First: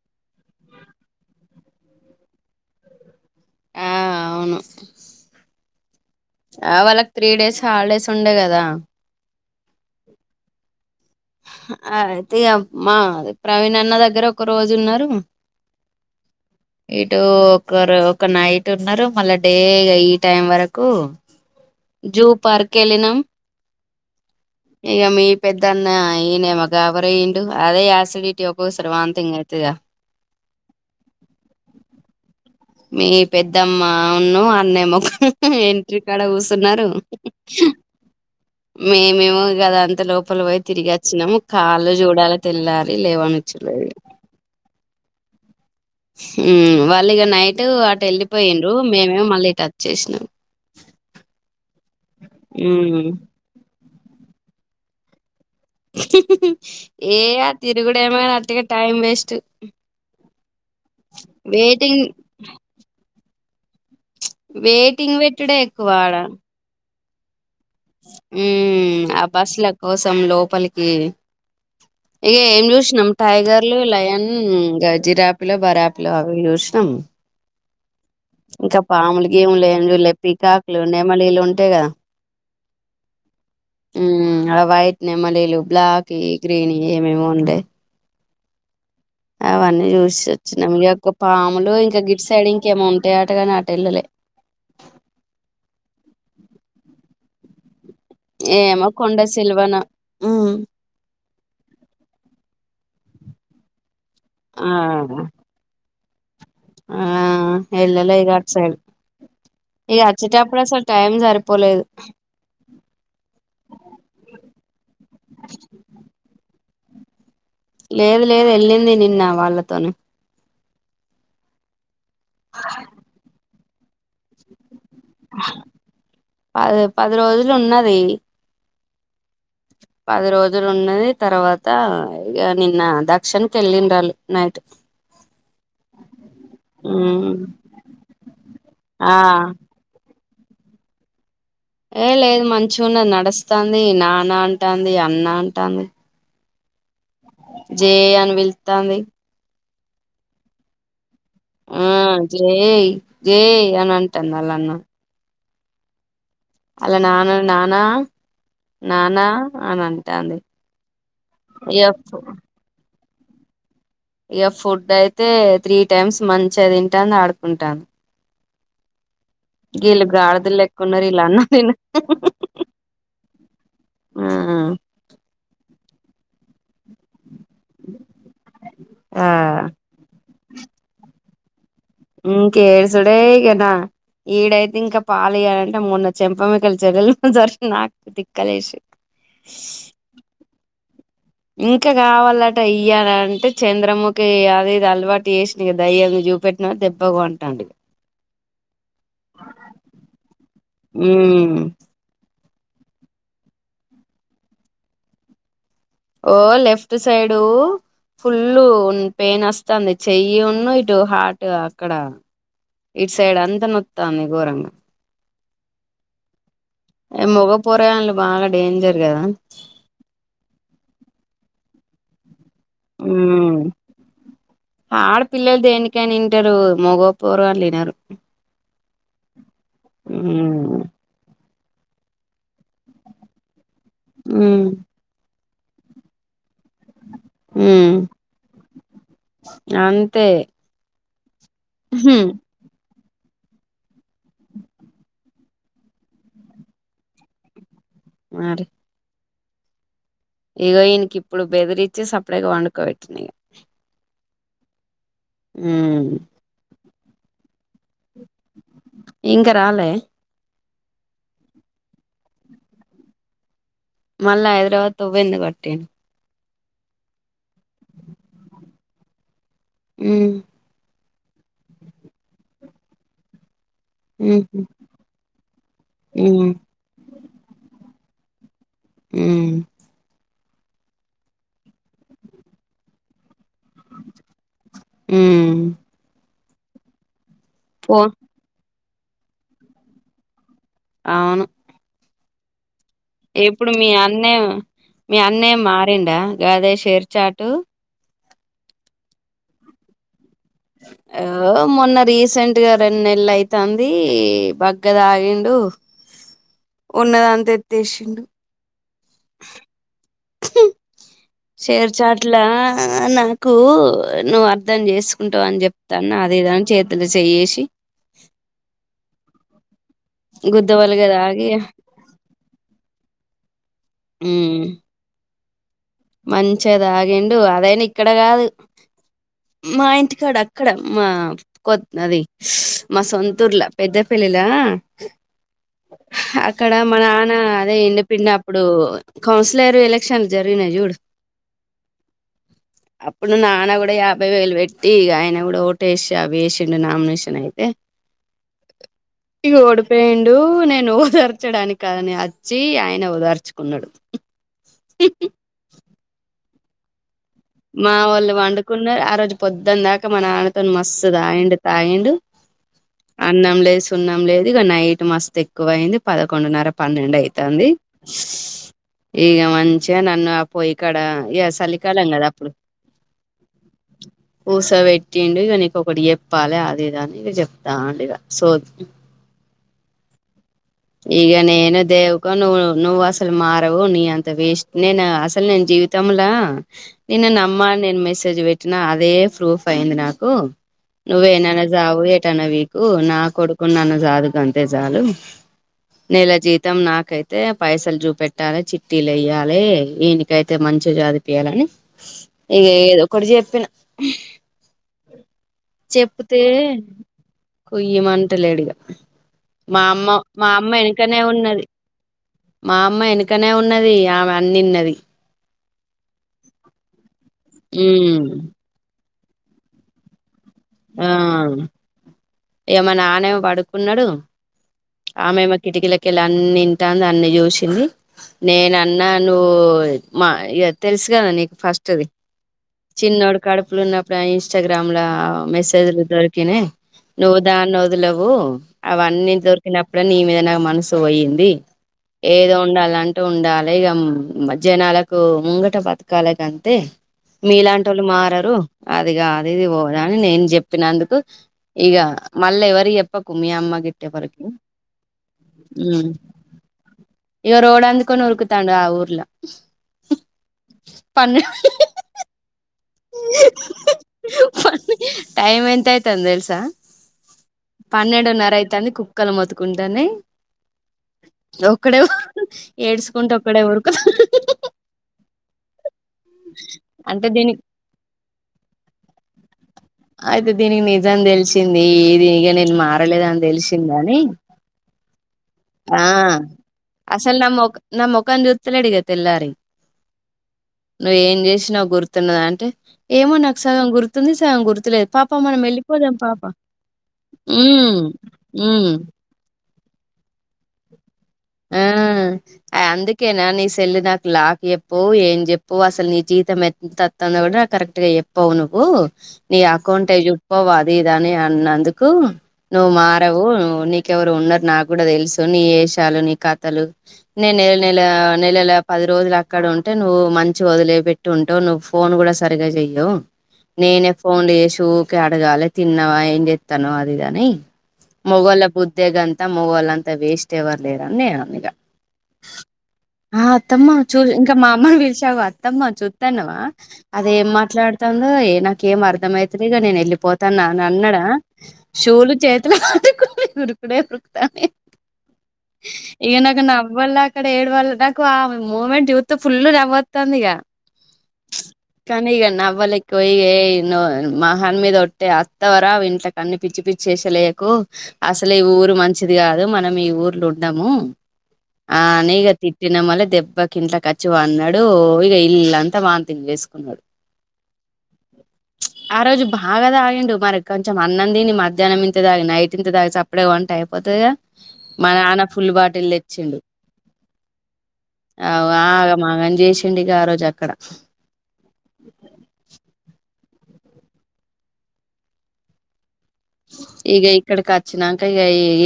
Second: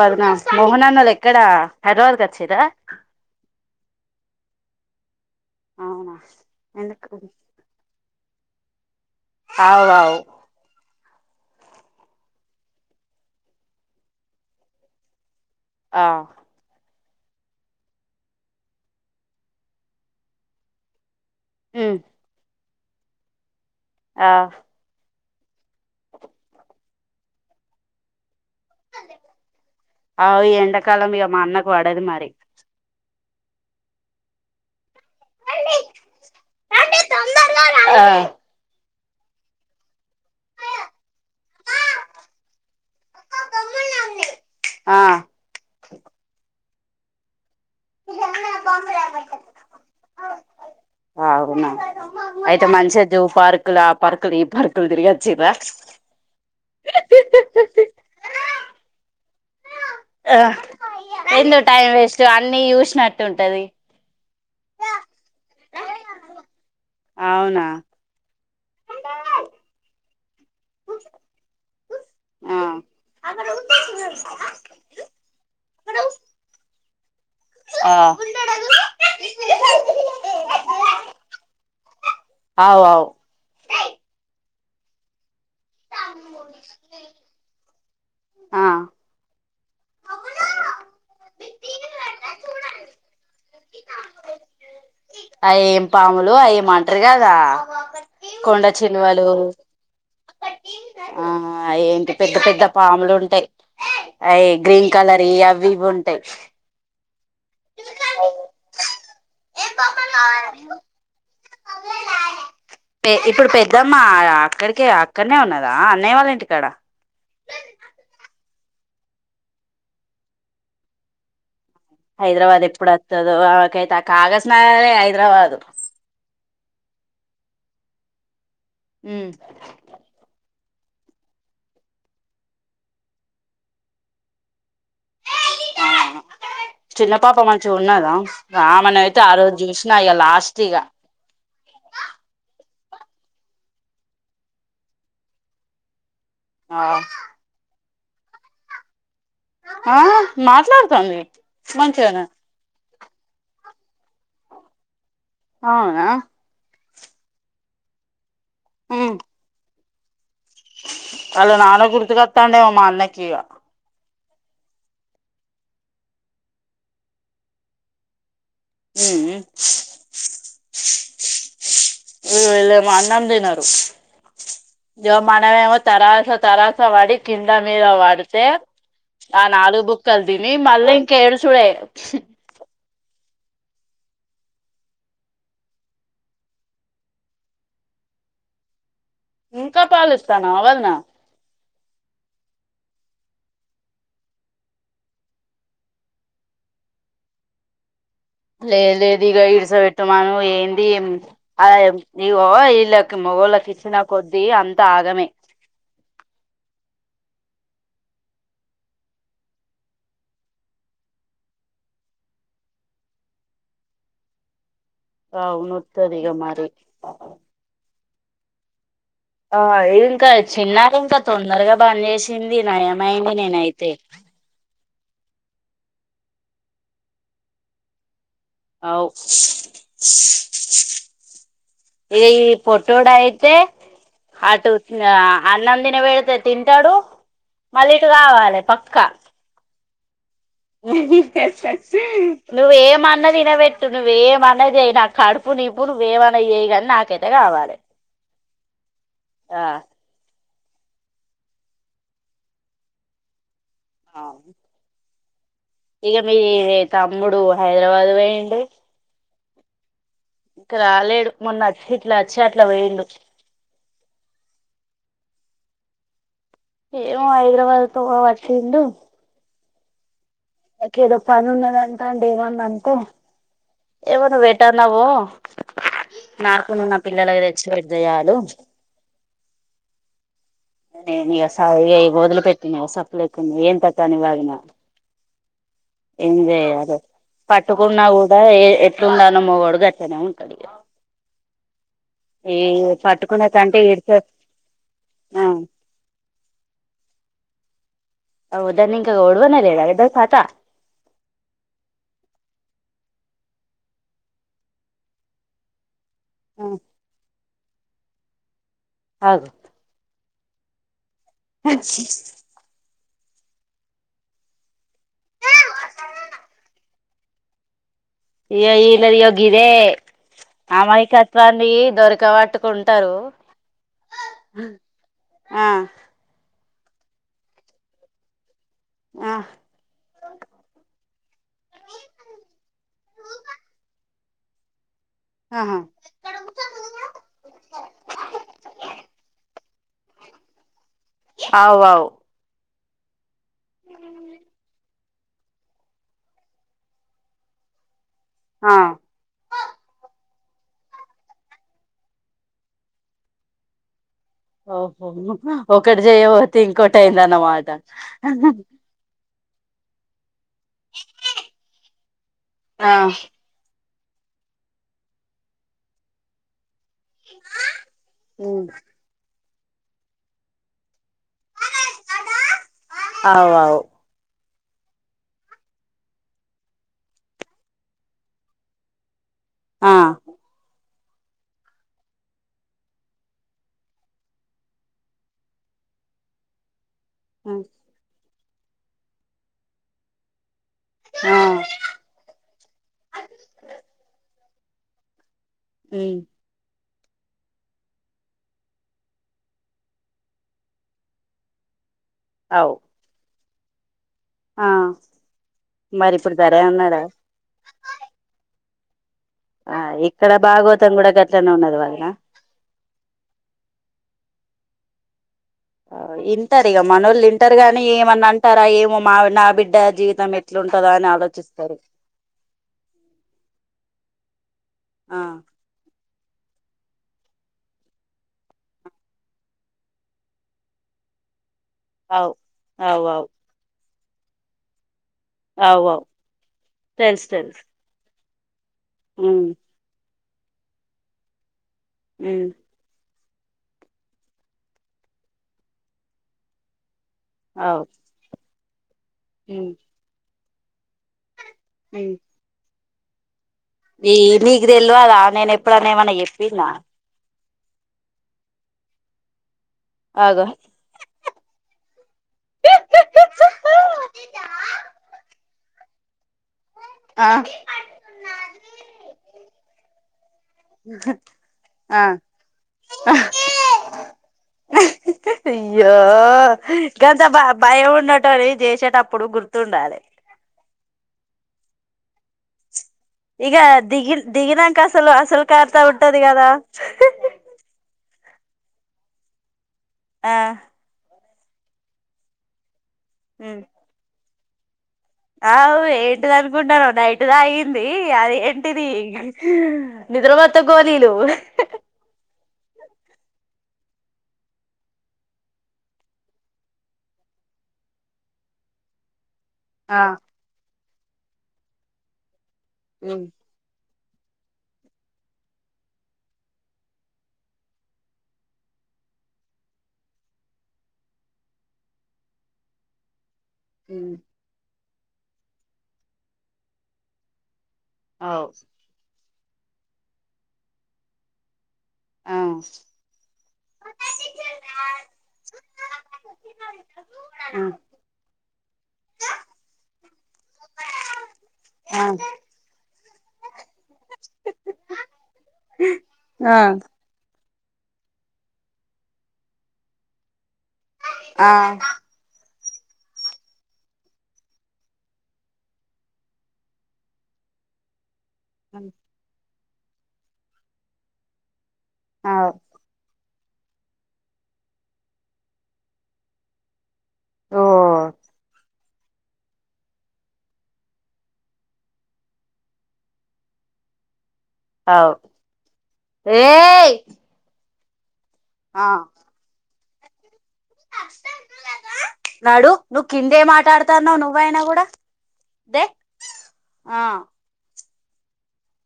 వర్గా మోహనాన్నలు ఎక్కడ హైదరాబాద్కి వచ్చారా ఆ అవును ఆ ఎందుకు వాళ్ళకి త్రీ డేస్ హాలిడేస్ ఉండే కదా అవు అవు అయితే మా ప్రవీణ్ అన్న దగ్గర ఒక రోజు ఉన్నారు ఆ ఇటు ఒకరు ఒక నైట్ ఉన్నారు మళ్ళా డే ఈ టైం వరకు ఉమ్ జూ పార్క్ వెళ్ళినాం ఆ ఇక మీ పెద్దన్న ఈయి న మగావరేడు అదే ఆసిడటీ ఒక అ ఈ ఎండాకాలం ఇక మా అన్నకు పడదు మరి మీ పెద్దమ్మ ఉన్న అన్నేము ఎంట్రీ కాడ కూచన్నారు ఆ మేమేమ గదా అంత లోపల పోయి తిరిగి వచ్చినాము కాళ్ళు చూడాల తెల్లాలి లేవనుచ్చలేదు ఆ వాళ్ళు ఇక నైట్ అటు వెళ్ళిపోయిండ్రు మేమేం మళ్ళీ టచ్ చేసినాం అవునా అయితే మనుషది పార్కులు ఆ పార్కులు ఈ పార్కులు తిరిగి వచ్చరా ఏ ఆ తిరుగుడమ అటిగా టైం వేస్ట్ ఆ ఎందుో టైం వెయిటింగ్ వేస్ట్ అన్ని చూసినట్టు ఉంటది వెయిటింగ్ పెట్టుడ ఎక్కువడా అవునా ఉ ఆ బస్సుల కోసం లోపలికి ఇక ఆ ఏం చూసినాం టైగర్లు లయన్ జిరాపిలో బరాపిలు అవి చూసినాం ఆ ఇంకా పాములు గీము లేంజులే పికాకులు నెమలి ఇళ్లు ఉంటాయి కదా అవు అవు ఉ అలా వైట్ ని మలేలు బ్లాక్ గ్రీన్ ఏమేమి ఉండే ఆ అవన్నీ చూసి వచ్చినాం ఈయొక్క పాములు ఇంకా గిట్ సైడ్ ఇంకేమ ఉంటాయ అటగాని ఆట ఇల్లలే అవిం పాములు అవిమ అంటారు కదా కొండ ఏమో కొండ చిలువలు సిల్వన హ్మ్. ఆ ఏంటి పెద్ద పెద్ద పాములు ఉంటాయి అవి ఆ గ్రీన్ కలర్ అవి ఉంటాయి ఆ ఇల్లా ఈ ఆట్సైడ్ ఈ అచ్చట అప్పుడసలు టైమ్ సరిపో ఇప్పుడు పెద్దమ్మ అక్కడికే అక్కడనే ఉన్నదా అన్నయ వాళ్ళ ఇంటికి క్కడ లేదు లేదు వెళ్ళింది నిన్న వాళ్ళతోన హైదరాబాద్ ఎప్పుడు వస్తుదుో ఆకైతే ఆ కాగజ్ నగరే హైదరాబాదు అదో పది రోజులు ఉన్నది ఊ పది రోజులు ఉన్నది తర్వాత ఇక నిన్న దక్షిణకి వెళ్ళిన్రాళ్ళు నైట్ చిన్న హ్మ్. పాప మంచిగా ఉన్నదా రామన అయితే ఆ రోజు చూసినా ఇగ లాస్ట్ టిగా ఏ లేదు మంచి ఉన్నది నడుస్తంది నాన్న అంటంది అన్న అంటంది ఆ జే అని పిలుతాంది ఆ మాట్లాడతాంది ఆ జాయ్ జాయ్ అని అంటంది ఆళ్ల అన్న అవునా అలా నాన్నను నానా నానా అని అంటాంది అళ నాన ఇగ గురుతు కతండేమో మా అన్నకిగా ఇక ఫుడ్ అయితే త్రీ టైమ్స్ మంచిగా తింటాంది ఆడుకుంటంది గిల్ గాడుదులెక్క ఉన్నళ్ళు ఈల్ అన్నం తినరు జ మనమెమో తరాస తర వడి కింద మీద వడితే ఆ నాలుగు బుక్కలు తిని మళ్ళీ ఇంకేడుస్ చుడే ఇంకెడుసుడే ఇగనా ఈడైతే ఇంకా పాలియ్యాలంటే మొన్న చెంపమిక్కల చెడులు జరిసిన నాకు దిక్కలేసి ఇంకా పాలిస్తనవా వదిన ఇంకా కావాలట ఇయ్యాలంటే చంద్రముకి అది ఇది అలవాటు చేసి నీకు దయ్యంగా చూపెట్ పెట్టిన దెబ్బకు వంటడిగ లేదు లేదు ఇగ ఇడస పెట్టుమను ఏంది ఏం ఉమ్ ఆ ఏం ఇగొ వీళ్ళకి మొగళ్ళకి ఇచ్చిన కొదీ అంత ఆగమే ఓ లెఫ్ట్ సైడు ఫుల్ పెయిన్ వస్తుంది చెయ్యి ఉన్ను ఇటు హార్ట్ ఊ అక్కడ ఇట్ సైడ్ అంతా నొత్తాంది ఘోరంగా ఆవు నొతది ఇక మరి ఏ మగ పోరగాన్లు బాగా డేంజర్ కదా ఆ ఇంకా చిన్నారు ఇంకా తొందరగా బన్ చేసి తింది నయమైంది నేనయితే ఆడ పిల్లలు దేనికయిన ఇంటరు మొగ పోరుగల్లు ఇనరు అవు ఉమ్ ఇగ ఈ పొటోడయితే ఉమ్ అటు ఆ అన్నం తినపెడితే తింటడు మళ్ళీ ఉమ్ ఇటు కావాలి పక్కా అంతే ఉహుం. నువ్ ఏమా ఉన్న తినబెట్టు నువ్ ఏమన్న జయ్ నా కడుపు నిప్పు నువ్ ఏమన్నా చేయి కాని నాకైతే కావాలి మరి ఆ ఇగో ఈన్ కి ఇప్పుడు బెదిరిచ్చి సప్డేగా వండుకోబెట్టిన ఇక ఆవు ఉమ్ ఇక మీ తమ్ముడు హైదరాబాద్ ఒయిండు ఇంక రాలే ఇంక రాలేడు మొన్న వచ్చి ఇట్ల వచ్చి అట్ల ఒయిండు మళ్ళా హైదరాబాద్ తొవ్వందుకు బట్టిండు ఏమో హైదరాబాద్ తోవ వట్టిండు ఊ గేదో పని ఉన్నదంటాండు, ఏమన్నా అనుకో. ఏమన్నా, ఉహు ఎటన్నా పో. ఉమ్ నాకు నా పిల్లలకు తెచ్చి పెట్టు. దయాలు మ్ నేను ఇగ సావ్ చేయబోదు సప్పిడిచేయక్ ఏం నియంత తని వారిన హ్మ్ ఏంచాయాలో? పట్టుకున్నా ఫోన్ కూడా, ఏ ఎట్లుందాన మగోడు గట్లనే ఉంటాడు. అవును ఏయో ఇప్పుడు మీ అన్నయ్య, మీ ఆ అన్నే మారిండ గదే షేర్ చాట్. అవుదాని ఇంకా ఓడ్వన లేదా కాతా. ఆ ఓ మొన్న రీసెంట్గా రెండు నెల అయితాంది బగ్గ దాగిండు. ఉందంతా ఎత్తేసిండు. ఆ షేర్ చాట్లో ఆ నాకు నువ్వు అర్ధం చేసుకుంటావు అని చెప్తాన్నా. అదేదని చేతులు చేయేసి ఇయో ఇలాది ఇగో గిదే. గుద్దవలుగా తాగి అమాయకత్వాన్ని దొరిక పట్టుకుంటారు. మ్ ఆ మంచిగా తాగిండు. అదైనా ఇక్కడ కాదు, ఆ మా ఇంటికాడ అక్కడ. మా కొత్ అది స్ మా సొంతూర్లో పెద్దపెళ్లిలా. ఆహా అక్కడ మా నాన్న అదే ఇండిపెండెంట్ అప్పుడు కౌన్సిల్. ఈసారి ఎలక్షన్లు జరిగినాయి చూడు. ఆవ్ ఆవ్ ఇప్పుడు నాన్న కూడా యాభై వేలు పెట్టి, ఆయన కూడా ఓటేసి అవి వేసిండు నామినేషన్ అయితే ఆ ఓడిపోయిండు. ఇపుడు నేను ఓదార్చడానికి అని వచ్చి, ఆయన ఓదార్చుకున్నాడు. ఓహో! ఒకటి చేయపోతే ఇంకోటి అయింది. మా వాళ్ళు వండుకున్నారు ఆ రోజు పొద్ పొద్దున దాకా మన నాన్నతో మస్తు తాగిండు తాగిండు ఆ అన్నం లేసు సున్నం లేదు. ఇక నైట్ మస్తు ఎక్కువ అయింది. పదకొండున్నర పన్నెడు అయితాంది. స్ ఇగ మంచిగా నన్ను పోయికాడ ఏ చలికాల అవ్ అవ్ ఊస పెట్టిండు. ఇక నీకు ఒకటి చెప్పాల అది, ఇద అని ఇవి చెప్తాండు. ఇగ సోది ఆ ఈగ నేను దేవకో నువు నువు అసలు మారవు. నీ అంత వేస్ట్ నే నా అసలు నేన్ జి జీవితములో నిన్న నమ్మని అని మెసేజ్ పెట్టినా అదే ప్రూఫ్ అయింది. నాకు ఆ నువ్యుయేడైన చావు. ఎటైనా పీకు నా కొడుకు నన్ను చాకుతుంటే చాలు. నెల జీతం నాకు. నాకైతే పైసలు చూపెట్టాలి, చిట్టీలు వే. ఈయనికైతే మంచిగా చదివిపోయాలని. ఇగ అవు ఏదో ఒకటి చెప్పిన. ఆ మరి ఇప్పుడు చెప్తే సరే అన్నాడా కుయ్ మంటలేడ్డిగ. ఆ మా అమ్మ ఇక్కడ మా అమ్మ భాగవతం కూడా వెనకనే గట్లనే ఉన్నది వదిన. మా అమ్మ వెనకనే ఉన్నది. ఆమె అన్నీ విన్నది. వింటారు. ఇక మనోళ్ళు వింటారు గానీ, ఉమ్ ఏమన్న అంటారా ఏమో, మా నా బిడ్డ జీవితం ఎట్లో ఆమ్, మానాన్న ఏమో పడుకున్నాడు. ఆ ఆమె ఏమో కిటికీలో కెళ్లి, అన్నీ వింటాంది, అన్నీ చూసింది. నేను అన్నా నువ్వు మా ఇగ తెలుసు కదా నీకు ఫస్ట్ [unintelligible] అవు అవు అవు చిన్నోడు కడుపుల ఉన్నప్పుడు ఆ ఇన్స్టాగ్రామ్ లా ఆ అవు మెసేజ్ లు అవు దొరికినై తెలుసు నువ్వు తెలుసు దాన్ని వదలవు అవన్నీ ఉమ్ దొరికి అప్పుడ నీ మీద నా మనసు పోయింది ఉమ్ ఏదో ఉండాలం ట్ట ఉండాలి ఇగ జనాలకు ముంగట బతకాలే గంతే అవు నిలాంటి ఓళ్ళు మారరు అది కాదు ఇది ఉమ్ పోదు అని నేను చెప్పినందుకు ఈగ ఉమ్ మల్ల ఎవరికి చెప్పకు మీ అమ్మ గిట్ట ఈ ఎవరికి నీకు తెలవదా నేను ఎప్పుడు అన్న మ్ ఏమన్నా చెప్పిన ఇగ రోడ్ అందుకొని ఉరుకుతాడు ఆ ఊర్లో ఆగు [unintelligible] టైమ్ ఎంత అయితాంది తెలుసా ఆ పన్నెడు నరా అయితుంది కుక్కలు మొత్తుకుంటానై ఆ ఏడ్చకుంట ఒక్కడే ఊరుకు అయ్యో గంత అంటే బా దీనికి భయం ఉన్నోడు అది చేసేటప్పుడు గుర్తుండాలి అయితే దీనికి నిజాం తెలిసింది ఇది ఇగ నేను మా మారలేదని ఇక దిగి తెలిసిందని దిగినాక అసలు అసలు కారుతా ఆ ఉంటది కదా అసలు నా మొఖం నా మొఖం సూతలేడు ఇగ తెల్లారి ఆ నువ్వు ఏం చేసినావు గుర్తున్నదా అంటే ఏమో నాకు సగం గుర్తుంది సగం గుర్తులేదు పాప మనం అవు వెళ్ళిపోదాం ఏంటిది పాప అనుకుంటానావు నైట్ తాగింది హ్మ్ అదేంటిది హ్మ్ నిద్ర మత్తు గోలీలు ఆ హు అందుకేనా నీ సెల్లు నాకు లాక్ చెప్పు ఏం చెప్పు అసలు నీ జీతం ఎంత తనా కూడా కరెక్ట్ గా చెప్పవు నువ్వు నీ ఆ అకౌంట్ ఏ చెప్పవు అది ఇది అన్నందుకు నువ్వు ఉమ్ మారవు నీ నీకు ఎవరో ఉన్నారు నాకు కూడా తెలుసు నీ వేషాలు నీ కథలు నేను నెల నెల నెలల పది రోజులు అక్కడ ఉంటే నువ్వు మంచి వదిలే పెట్టి ఉ అంటావ్ నువ్వు ఫోన్ కూడా సరిగగా చెయ్యవు నేనే ఉమ్ ఫోన్ లు చేసి ఊకె అడగాలి తిన్నావా ఏం చేతనవ్ అది ఇది అని అవు మొగల బుద్దే గంత మొగోళ్ళు అంత వేస్ట్ ఎవరు లేరని నేను అన్న ఇగ ఆ ఆ అత్తమ్మ చూ ఇంకా మా అమ్మని పిలిచి అగో అత్తమ్మ చూస్తాన్నావా అది ఏం మాట్లాడుతాందో ఏ నాకేం అర్థమైతే లే ఇగ నేను వెళ్ళిపోతానా అని అన్నాడా ఆ షూలు చేతులా ఊరుకుడే ఉరుకుతాండు ఈగ ఆ నాకు నవ్వాలా అక్కడ ఏడు వాళ్ళ నాకు ఆ మూమెంట్ చూతే ఫుల్ నవ్వొత్తాంది ఇగ ఆ కాని ఇగ నావు అవలకి పోయ ఐ ను మహాన్ మీద ఒట్టే వస్తావా రావా ఇంట్లోకి అన్ని పిచ్చి పిచ్చి వేషాలయ్యకు అసలే ఈ ఊరు మంచిది కాదు మనం ఈ ఊర్లో ఉండము ఆ అని ఇగ తిట్టిన మల్ల దె దెబ్బకు ఇంట్లోకొచ్చి పన్నడు అన్నాడు ఇగ ఇల్లు అంతా వాంతింగ్ చేసుకున్నాడు ఓ ఆ రోజు బాగా తాగిండు మరి కొంచెం అన్నం తిని మధ్యాహ్నం ఇంత తాగి నైట్ ఇంత తాగి సప్పుడే కా పంటే అయిపోతదిగా అవు మా నాన్న ఫుల్ బాటిల్ తెచ్చిండు ఏయ్ అవ్వా ఆగామాగం చేసిండి ఇగ ఆ రోజు అ రాడు నువ్వు కింద వేయమా ఆటాడుతాను నువ్వైనా కూడా ఇదే ఈగ ఇక్కడకిచ్చినంక ఇగ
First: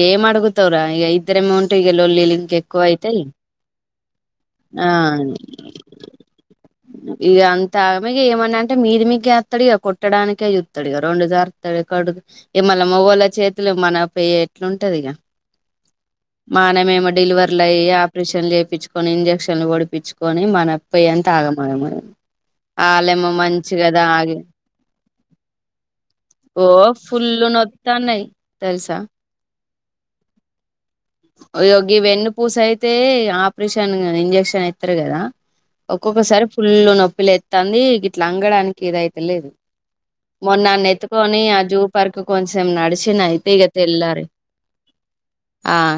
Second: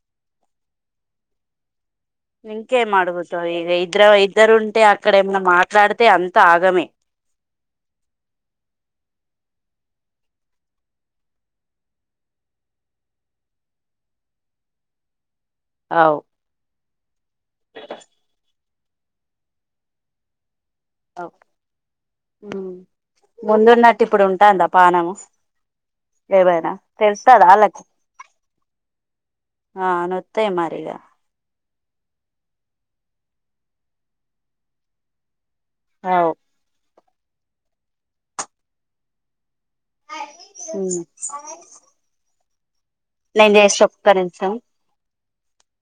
ఏమో అడుగుతారా ఇగ ఇద్దరమే ఉ లొల్లిలు ఇంకా ఇంకేం ఎక్కువైతాయి అడుగుతావు ఇక ఇద్దరు ఇద్దరు ఉంటే అక్కడ ఏమన్నా మాట్లాడితే అంత ఆగమే ఇగాఅంత ఆగమే ఇగ ఏమన్నా అంటే మీది మీదికే ఇగ కొట్టడానినికియుత్తడిగా రెండు జార్తడు కడు ఈ మళ్ళ మొగోల్ల చేతులు మన పే అట్లాంటది ఇగ అవు మనమేమో డెలివర్లు అయ్యి ఆపరేషన్ చేపించుకొని ఇంన్ ఇంజక్షన్లు పొడిపించుకుని మనకు పోయి అంత ఆగమాగం అయే ఆళ్లేమో మంచిగా ముందున్నట్టు ఇప్పుడు తాగి ఉంటాందా పానము ఓ ఏమైనా ఫుల్ల తెలుస్తదా వాళ్ళకి నొత్తానై తెలుసా ఆ నొత్తాయి మరిగా ఇగోగి వెన్ను పూస అయితే ఆపరేషన్ ఇంజక్షన్ వేస్తారు కదా అవు ఒక్కొక్కసారి ఫుల్లు నొప్పి లేత్తంది ఇట్లా అంగడానికి ఇదైత లేదు మొన్నన్నెత్తుకొని ఆ జూ పర్కు కొంచెం నడి చిన అయితే నేను ఇగా చేస్తా ఒక్క తెల్లారి నిమిషం ఆ